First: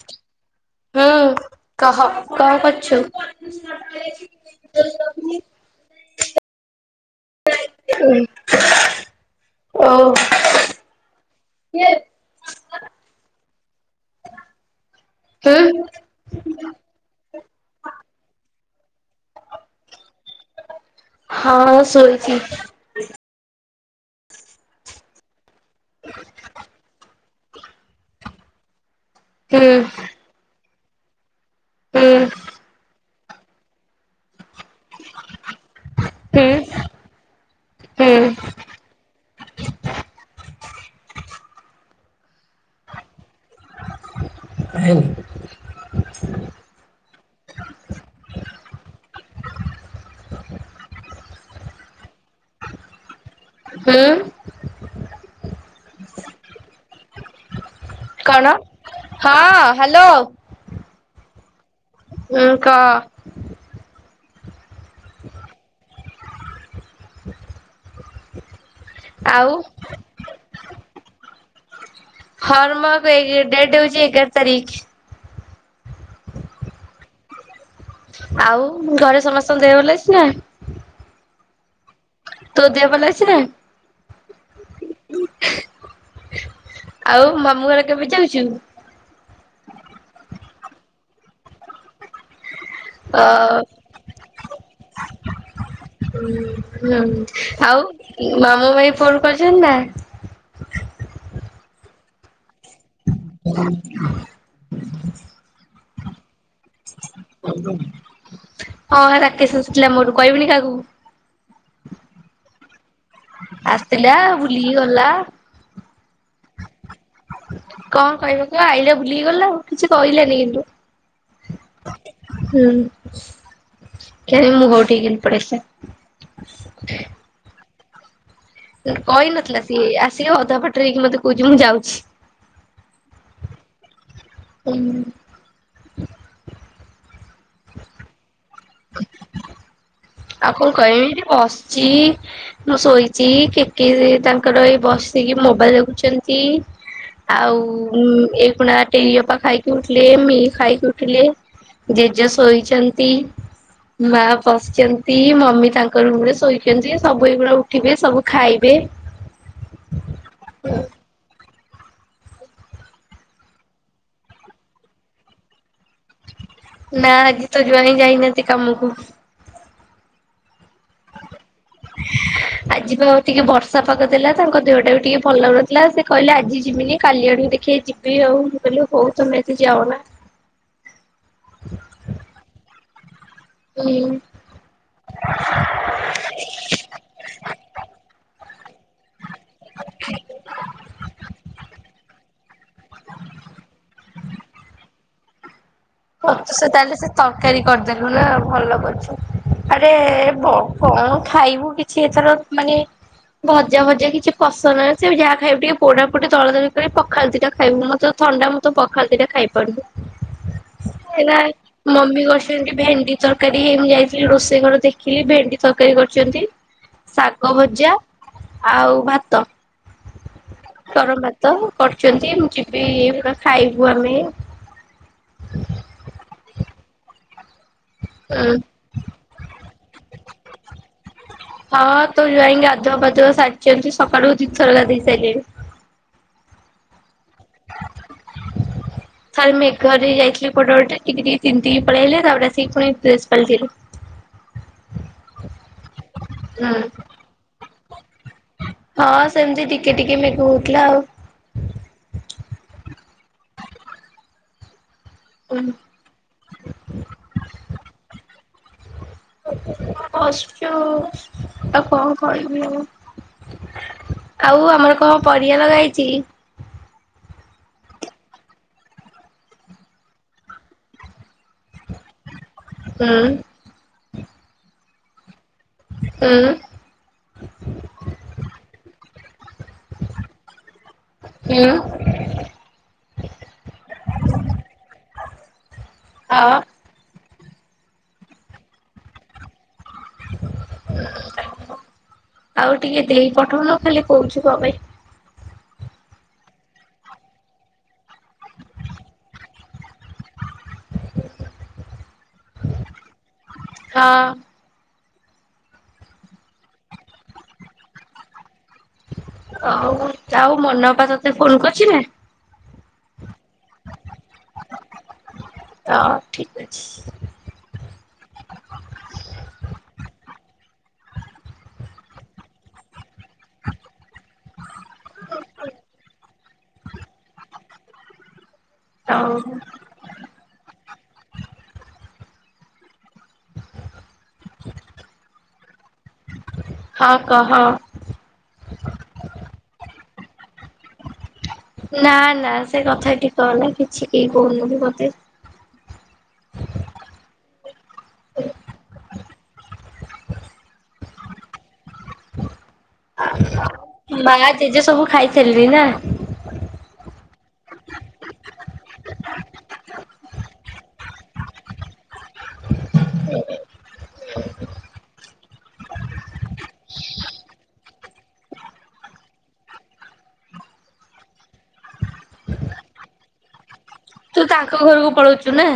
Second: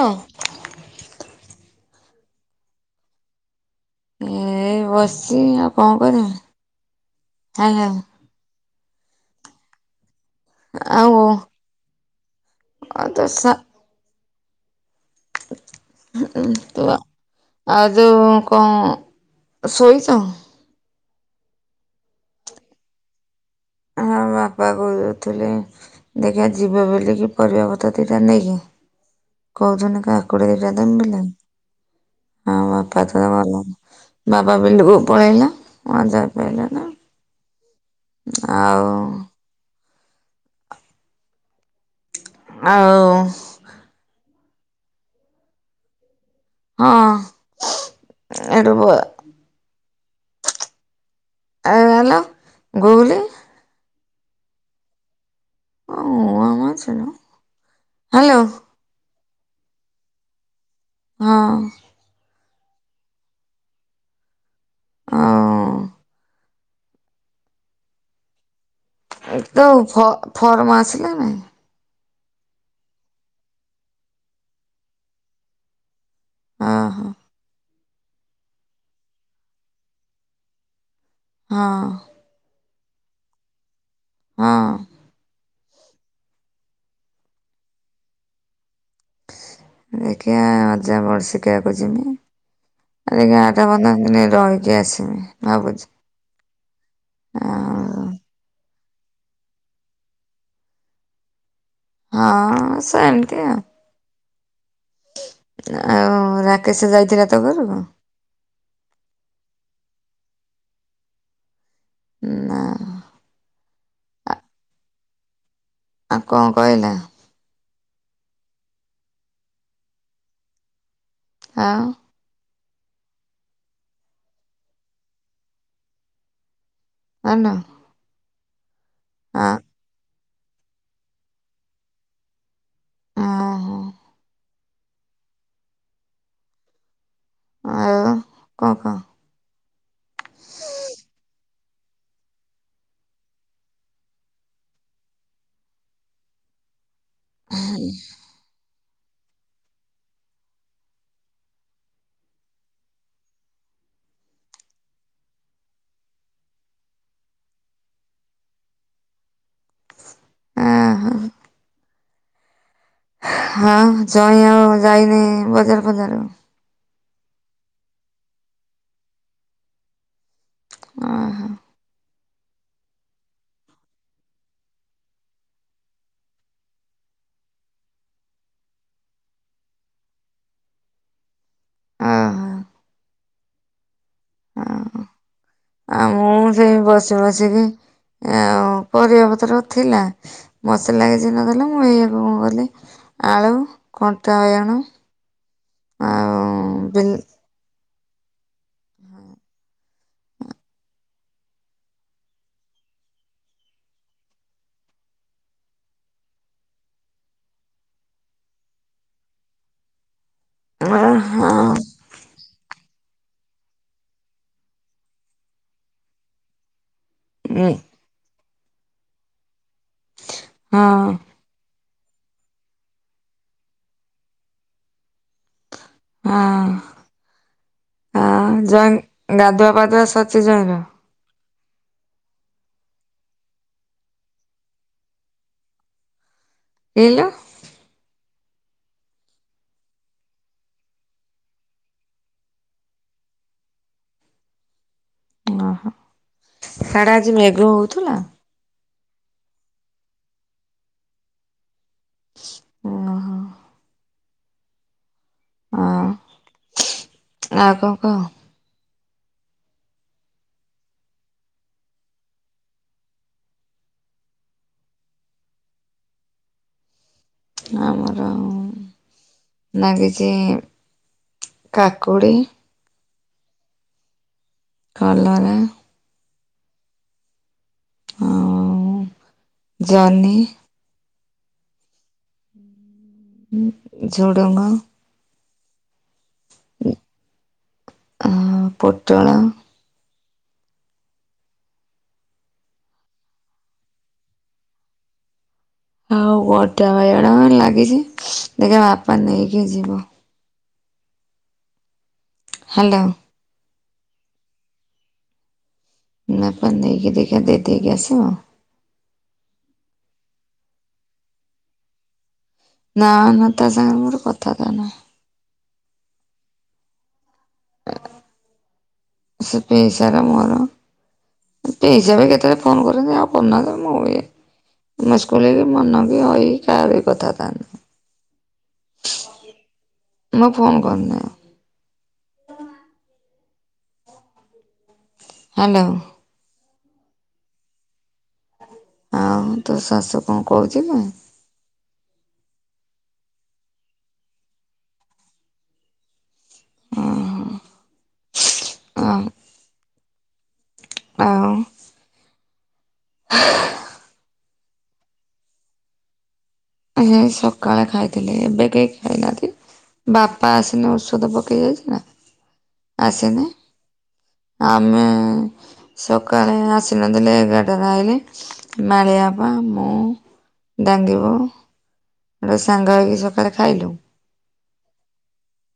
ଅ ହୁଁ କହ କଣ କରୁଛୁ? ଏଇ ବସିଛି ଆଉ କଣ କରିମି? ଓ ଆଉ ଆଉ ତ ସ ହୁଁ ତ ଆଉ ଯୋଉ କଣ ଶୋଇଚ? ହଁ ହଁ ଶୋଇଚି। [unintelligible] ଦେଖିବା ଯିବ ବୋଲିକି ପରିବାପତ୍ର ଦିଇଟା ନେଇକି। ହୁଁ କଉ ଦିନ ଆକୁଡ଼ି [unintelligible] ହୁଁ। ହଁ ବାପା ତୋର ଭଲ ବାପା ବିଲକୁ ପଳେଇଲା ମଜା ହୁଁ ପାଇଲା ନା। ହୁଁ ଆଉ ଆଉ [unintelligible] ହଁ ଏଠୁ ବ [unintelligible] ଆଳୁ ନେଲ ଗୁଗୁଲି ହୁଁ। [unintelligible] ହ୍ୟାଲୋ କଣ ହଁ ହ୍ୟାଲୋ। ହଁ। ହୁଁ କହ। ହଁ। ଏ ଆଉ ତୋ ଫ-ଫର୍ମ ଆସିଲାଣି। ଫର୍ମ [unintelligible] ଡେଟ୍ ହୋଉଚି ଏଗାର ତାରିଖ। ହଁ ହଁ। ଆଉ ଘରେ ସମସ୍ତଙ୍କ ଦେହ ଭଲ ଅଛି ନା? ହଁ। ତୋ ଦେହ ଭଲ ଅଛି ନା? ହଁ। ଆଉ ମାମୁଁ ଘରେ କେବେ ଯାଉଚନ୍ତି? ଦେଖିଆ ଅଜା ବର୍ଷିକିଆକୁ ଯିମି। ଅ ଆସିକି [unintelligible] ଆଠ ପନ୍ଦର ଦିନ ରହିକି ଆସିମି ଭାବୁଚି। ହୁଁ ହୁଁ ଆଉ ମାମୁଁ ମାଇଁ ଫୋନ୍ କରିଚନ୍ତି ନା? ହଁ। ସେମିତି ଆଉ [inaudible] ଆଉ ରାକେଶ ଯାଇଥିଲା ତୋ ଘରୁକୁ? ହଁ ରାକେଶ ଆସିଥିଲା ମୋ ଘରକୁ କହିବୁନି କାହାକୁ। ନାଁ। ଆସଥିଲା ବୁଲିକି ଗଲା। ଆଉ କଣ କହିଲା? କଣ କହିବ ସିଏ [unintelligible] ଆଇଲା ବୁଲିିକି ଗଲା ଆଉ କିଛି କହିଲାନି କିନ୍ତୁ। ହଁ। ହୁଁ ଏଇଠି ମୁଁ [unintelligible] ପଳେଇ ଆସେ। ପାନ [unintelligible] ସିଏ କହିନଥିଲା ସିଏ ଆସିକି ଅଧା ବାଟରେ ହେଇକି ମତେ କୋହୁଚି ମୁଁ ଯାଉଚି। ଓହୋ ହୁଁ। ଆଉ କହ କହ। [inaudible] ଆଉ କଣ କହିମି ଏଠି ବସିଚି। ମୁଁ ଶୋଇଚି କେଟି ଦିଦି ତାଙ୍କର ଏଇ ବସିକି ମୋବାଇଲ ଦେଖୁଚନ୍ତି। ଆଉ ଉଁ ଏଇ ଖୁଣା ଟେରି ଅପା ଖାଇକି ଉଠିଲେ। ମି ଖାଇକି ଉଠିଲେ, ଜେଜେ ଶୋଇଚନ୍ତି। ମା ବସିଚ ନ୍ତି ମମି ତାଙ୍କର ରୁମରେ ଶୋଇଚନ୍ତି। ସବୁ ଏଗୁଡା ଉଠିବେ ସବୁ ଖାଇବେ। ହୁଁ। ଓହୋ ହଁ ଜଇଁ ଆଉ ଯାଇନି ବଜାର ଫଜାର ନାଁ ଆଜି ତୋ ଜ୍ୱଇଁ ଯାଇନାହାନ୍ତି କାମକୁ। ଅ ହଁ। ଆଜିପା ଅ ଟିକେ ବର୍ଷା ପାଗ ଦେଲା ତାଙ୍କ ଦେହଟା ବି ଟିକେ ଭଲ ଲାଗୁ ନଥିଲା ସେ କହିଲେ ଆଜି ଯିବିନି କାଲି ଆଡକୁ ଦେଖିଆ ଯି ବି ଆଉ ମୁଁ କହିଲି ହୋଉ ତମେ ଆଜି ଯାଅନା। ଓହୋ ହୁଁ। ହଁ ଆଉ ମୁଁ ସେଇ ବସି ବସିକି ଆଉ ପରିବାପତ୍ର ଥିଲା ମସଲା କିଛି ନଦେଲା, ମୁଁ ଏଇଆକୁ କଣ କଲି ଆଳୁ, କଣ୍ଟା ବଇଗଣ ହ ତୁ ସେ ତାହେଲେ ସେ ତରକାରୀ କରିଦେଲୁ ନା ଭଲ କରୁଛୁ। ଆରେ ବ କଣ ଖାଇବୁ କିଛି ଏଥର ମାନେ ଭଜା ଭଜା କିଛି ପସନ୍ଦ [unintelligible] ସେ ବି ଯାହା ଖାଇବୁ ଟିକେ ପୋଡା ପୋଡି ଦଲା ଦଳି କରି ପଖାଳ ଦିଟା ଖାଇବୁ, ମତେ ତ ଥଣ୍ଡା ମୁ ତ ପଖାଳ ଦିଟା ଖାଇପାଡ଼ବୁ ହଁ ଏଇନା ହଁ ମମି ବସ୍ ଭେଣ୍ଡି ଭେଣ୍ଡି ତରକାରୀ ହେଇମି ଯାଇଥିଲି ରୋଷେଇ ଘର ଦେଖିଲି ଭେଣ୍ଡି ତରକାରୀ କରିଛନ୍ତି। ଶାଗ ଭଜା, ଆଉ ଭାତ, ଗରମ ଭା ତ କରଛନ୍ତି, ମୁ ଯିବି ଖାଇବୁ ଆମେ। ହୁଁ ହଁ, [unintelligible] ଉଁ ଗାଧୁଆ ପାଧୁଆ ସରିଚି ଜ୍ୱାଇଁ ର? ହଁ ତୋ ଜ୍ୱାଇଁ ଗଧୁଆ ପାଧୁଆ ସାରିଛନ୍ତି, ସକାଳୁ ଦୀ ଥର ଗାଧେଇ ସାଇଲେଣି। ଏଇଲୋ ଖାଲି ମେଘରେ ଯାଇଥିଲେ କୁଆଡେ ଗୋଟେ, ଟିକେ ଟିକେ ତିନ୍ତିକି ପଳେଇ ଅଇଲେ, ତାପରେ ଆସିକି ଫୁଣି ଡ୍ରେସ ପାଲଟିଲୁ। ଓହୋ, ହୁଁ ସାଡେ ଆଜି ମେଘ ହଉଥୁଲା? ହଁ ସେମିତି ଟିକେ ଟିକେ ମେଘ ହଉଥିଲା ଆଉ। ଓ ହୋ। ହଁ, ଆଉ କଣ କହ? ବସିଛୁ ଆଉ କଣ କହିବି ଆଉ? ଆଉ ଆମର କଣ ପରିବା ଲଗା ହେଇଛି? ଆମର ଆଉ ନାଗିଛି କାକୁଡ଼ି ହୁଁ। କଲରା ହୁଁ। ଆଉ ଜହ୍ନି ହୁଁ। ହୁ ଝୋଡ଼ଙ୍ଗ ହଁ। ଆଉ ପୋଟଳ ଆଉ ଟିକେ ଦେଇ ପଠଉନ ଖାଲି କହୁଛୁ କ ପାଇଁ? ଆଉ ଗୋଟା ବାଇଗଣ ଆମର ଲାଗିଛି ଦେଖିବା ବାପା ନେଇକି ଯିବ। ହ୍ୟାଲୋ। ହଁ। ନାପ ନେଇକି ଦେଖା ଦେଇ ଦେଇକି ଆସିବ? ହଉ ଆଉ ମନ ଅପା ତତେ ଫୋନ କରିୁଛି ନା? ନା ନା, ତା ସାଙ୍ଗରେ ମୋର [unintelligible] ନାହିଁ। [unintelligible] ଠିକ ଅଛି। ସେ ପେ ସାର ମୋର ପିଇସାବି କେତେବେଳେ ଫୋନ କରନି ଆଉ କରୁନାହାନ୍ତି, ମୁଁ ବି [unintelligible] [unintelligible] ମୋ ଫୋନ [unintelligible] ହ୍ୟାଲୋ। ହଁ କହ? ଆଉ ତୋ ଶାଶୁ କଣ କହୁଥିଲେ? ନା ନା ସେ କଥା ଠିକ କ ନା କିଛି କେହି କହୁନୁ ମତେ। ଓହୋ ହ। ଆଉ ମା ତେଜେ ସବୁ ଖାଇଥିଲି ନା ଆ ସକାଳେ ଖାଇଥିଲେି ଏବେ କେହି ଖାଇନାହାନ୍ତି। ବାପା ଆସିନେ ଔଷଧ ପକେଇ ଯାଇଛି ନା ଆସିନେ। ଆମେ ସକାଳେ ଆସିନଥିଲେ ଏଗାରଟାରେ ରହିଲି ମାଳିଆପ ମୁଁ। ଡାଙ୍ଗିବୁ ଗୋଟେ ସାଙ୍ଗ ହେଇକି ସକାଳେ ଖାଇଲୁ। ତୁ ତାଙ୍କ ଘରକୁ ପଳଉଛୁ ନା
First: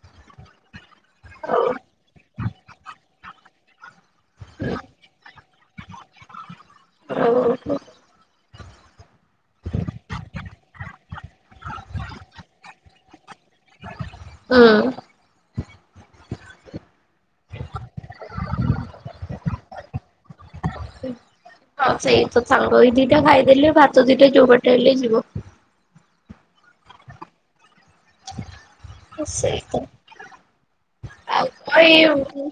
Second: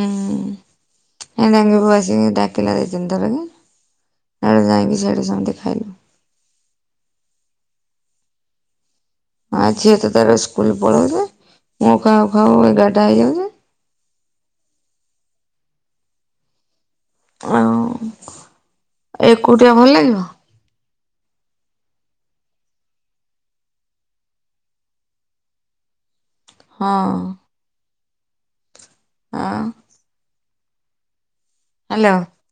ହୁଁ ଏଡାଙ୍ଗିବ ଆସି ଡାକିଲା ଦେଇ ଧଥର କି। ଆେ ଯାଇି ସେଟୁ ସୁ ଦେ ଖାଇଲୁ ଆଉ। ହଁ ଝିଅ ତ ତାର ସ୍କୁଲ ପଢାଉଛ ମୁଁଖାଖାଉ ଏଗାରଟା ହେଇଯାଉଛି। ହୁଁ ଆଉ ଏକୁଉଟିଆ ଭଲ ଲାଗିବ। ହଁ ସେଇ ତ ସାଙ୍ଗ ଏଇ ଦିଟା ଖାଇଦେଲେ ଭାତ ଦିଟା ଯୋଉ ବାଟ ହେଲେ ଯିବ। ହଁ ଆଉ ସେଇଉ ହ୍ୟାଲୋ ହୁଁ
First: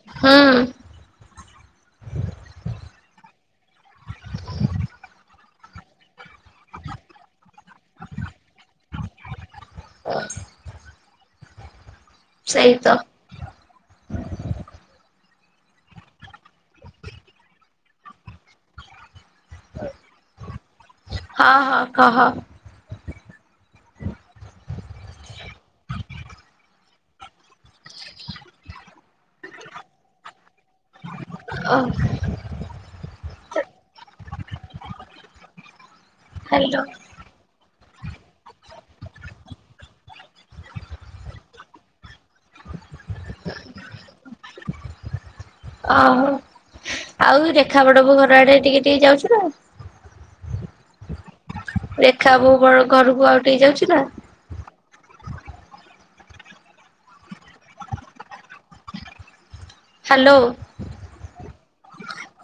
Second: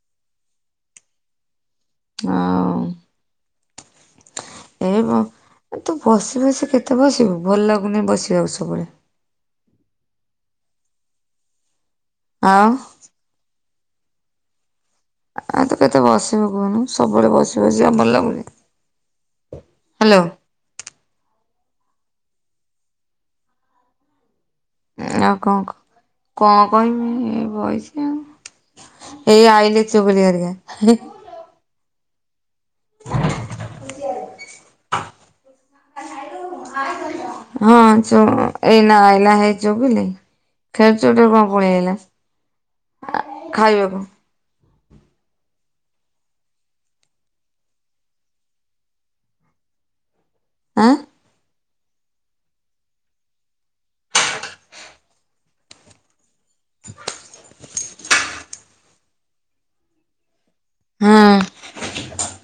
ହଁ ଏ ତୁ ବସି ବସି କେତେ ବସିବୁ ଭଲ ଲାଗୁନି ବସିବା ଆଉ ସବୁବେଳେ। ହ ଆଉ ସେଇତ ଆଉ ତୁ କେତେ ବସିବୁ କୁହନୁ ସବୁବେଳେ ବସିବ ବସିବାଉ ଭଲ ଲାଗୁଛି। ହଁ ହଁ କହ? ଆଉ କଣ କ କଣ କହିବି ଏ ବଇସ ଆଉ। ଏଇ ଆଇିଲ ଚୁଗଳିଆରିକା। ଓ ହ୍ୟାଲୋ ହଁ ଏନା ଆଲା ହେ ଯବି ଲାଇ। ଖେଚଟରେ କଣ ପଳେଇଲା ଖାଇବାକୁ। ଓହୋ ଆଉ ରେଖା ବଡବ ଘର ଆଡେ ଟିକେ ଟିକେ ଯାଉଛୁ ନା? ଆଁ ଦେଖା ବୋ ବ ଘରକୁ ଆଉ ଟ ହେଇ ଯାଉଛି ନା ହ୍ୟାଲୋ। ହୁଁ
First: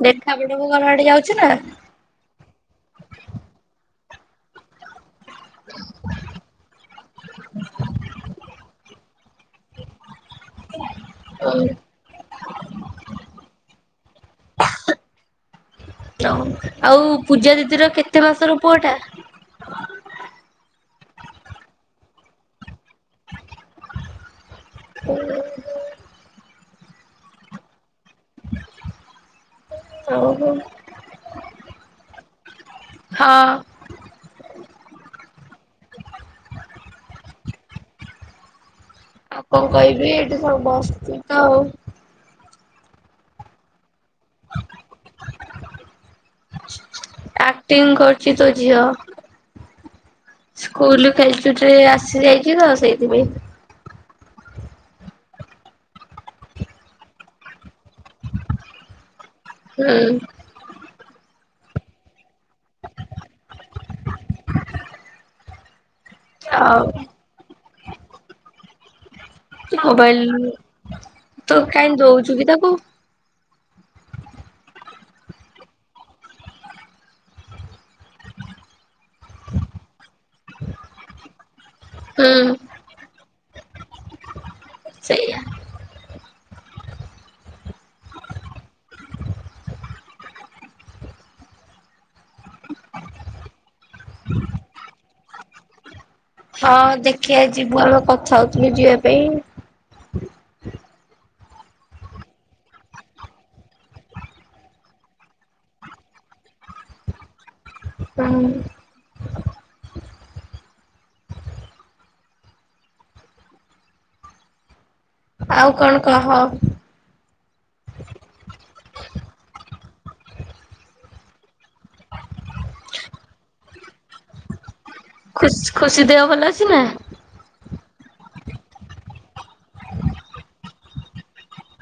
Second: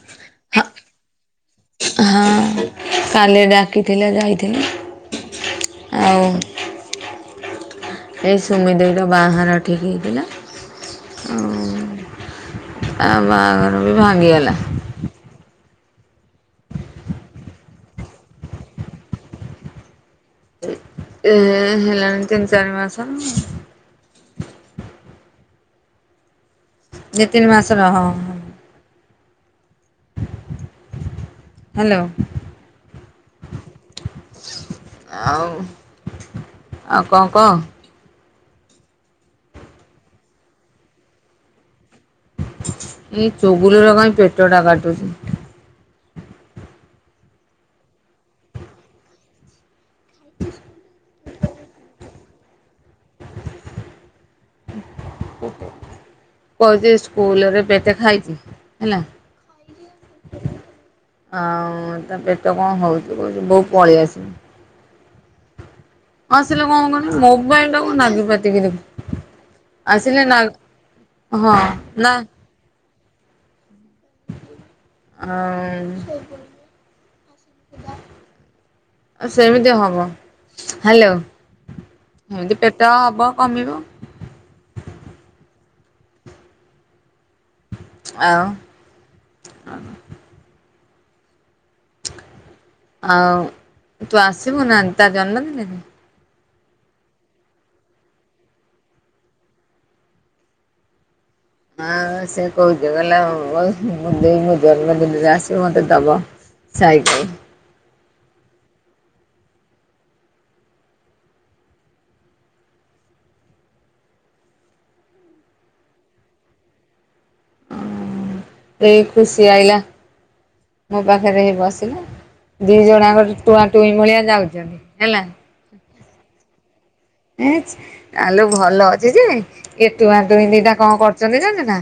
ଦେଖା ପି ତମ ଘର ଆଡେ ଯାଉଛି ନା? ହଁ କାଲି ଡାକିଥିଲେ ଯାଇଥିଲି ଆଉ। ସୁମି ଦେଇ ର ବାହାଘର ଠିକ୍ ହେଇଥିଲା ଆଉ। ଆ ବାହାଘର ବି ଭାଙ୍ଗିଗଲା। ଆଉ ପୂଜା ଦିଦିର କେତେ ମାସ ର ପୁଅ ଟା? ଏ ହେଲାଣି ତିନି ଚାରି ମାସ। ହମ୍। ଦି ତିନି ମାସ ର ହଁ। ଓ ହୋ। ହ୍ୟାଲୋ। ହଁ। ଆଉ ଆଉ କଣ କହ? ଆଉ କଣ କହିବି ଏଇଠି ସବୁ ବସିଚୁ ତ ଆଉ। ଏଇ ଚୁଗୁଲି ର କାଇଁ ପେଟ ଟା କାଟୁଚି। ଆକ୍ଟିଂ କରୁଚି ତୋ ଝିଅ। ସ୍କୁଲ୍ ଖେଳଛୁଟିରେ ଆସି ଯାଇଛି ତ ସେଇଥିପାଇଁ। କହୁଛି ସ୍କୁଲରେ ପେଟେ ଖାଇଛି ହେଲା। ହୁଁ। ହଁ ତା ପେଟ କଣ ହଉଚି କହୁଚି ବୋଉ ପଳେଇଆସିବି। ଆସିଲେ କଣ ଆଉ କହନି ମୋବାଇଲ୍ ଟାକୁ ନାଗି ପାତିକି ଦେଖ୍ ଆସିଲେ ନା ମୋବାଇଲ ହଁ ନା। [unintelligible] କୁ ହଁ। ସେମିତି ହବ ହ୍ୟାଲୋ। ହୁଁ ଏମିତି ପେଟ ହବ କମିବ। ସେଇଆ। ଆଉ ଆଉ ତୁ ଆସିବୁ ନା ତା ଜନ୍ମଦିନରେ? ହଁ ଦେଖିବା ଯିବୁ ଆମେ କଥା ହଉଥିଲୁ ଯିବା ପାଇଁ। ହଁ ସେ କହୁଛି କହିଲା ବୋଉ ଦେଇ ମୋ ଜନ୍ମଦିନରେ ଆସିବ ମତେ ଦବ। ସାଇକେଲ୍। ହୁଁ। ଆଉ କଣ କହ? ଏଇ ଖୁସି ଆଇଲା ମୋ ପାଖରେ ବସିଲା। ଦି ଜଣ ଯାକ ଟୁଆଁ ଟୁଇଁ ଭଳିଆ ଯାଉଛନ୍ତି ହେଲା। ଖୁସି ଦେହ ଭଲ ଅଛି ନା? ଏଚ୍ ଆଲୋ ଭଲ ଅଛି ଯେ ଏ ଟୁଆଁ ଟୁଇଁ ଦିଟା କଣ କରୁଛନ୍ତି ଜାଣିଚୁ ନାଁ।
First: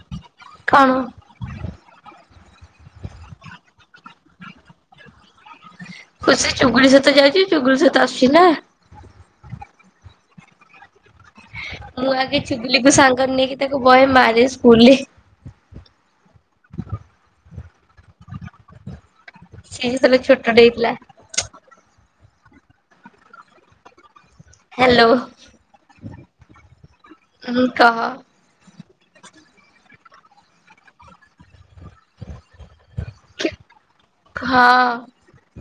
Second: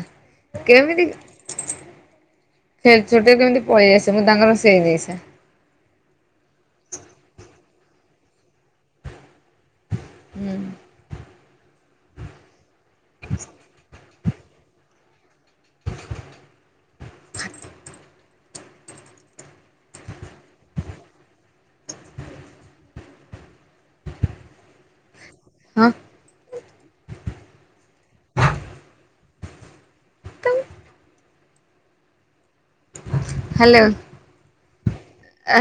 କଣ? କେମିତି ଖେଳିଛୁଟି ରେ କେମିତି ପଳେଇ ଆସିବୁ ତାଙ୍କର ସେଇ ନିଶା। ଖୁସି ଚୁଗୁଳି ସହିତ ଯାଉଚି ଚୁଗୁଳି ସହିତ ଆସୁଛି ନାଁ। ହୁଁ। ମୁଁ ଆଗେ ଚୁଗୁଲି କୁ ସାଙ୍ଗରେ ନେଇକି ତାକୁ ବହେ ମାରେ ସ୍କୁଲରେ। ସିଏ ଯେତେବେଳେ ଛୋଟ ଟେ ହେଇଥିଲା। ହ୍ୟାଲୋ। ହଁ। ହୁଁ କହ। ତ ହ୍ୟାଲୋ। କହ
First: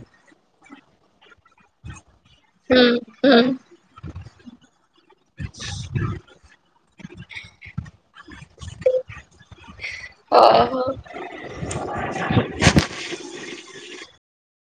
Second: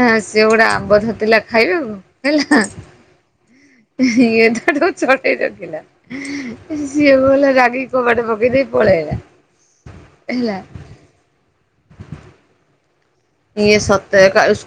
ଆ ସିଏ ଗୋଟେ ଆମ୍ବ ଧରିଥିଲା ଖାଇବାକୁ ହୁଁ ହୁଁ ହେଲା। ଇଏ ତାକୁ ଛଡେଇ ରଖିଲା। ସିଏ ଭଲା ରାଗି କବାଟ ପକେଇ ଦେଇ ପଳେଇଲା। ଓଁ ହେଲା। ହୋ। ଇଏ ସତରେ କାଳେ ସ୍କୁ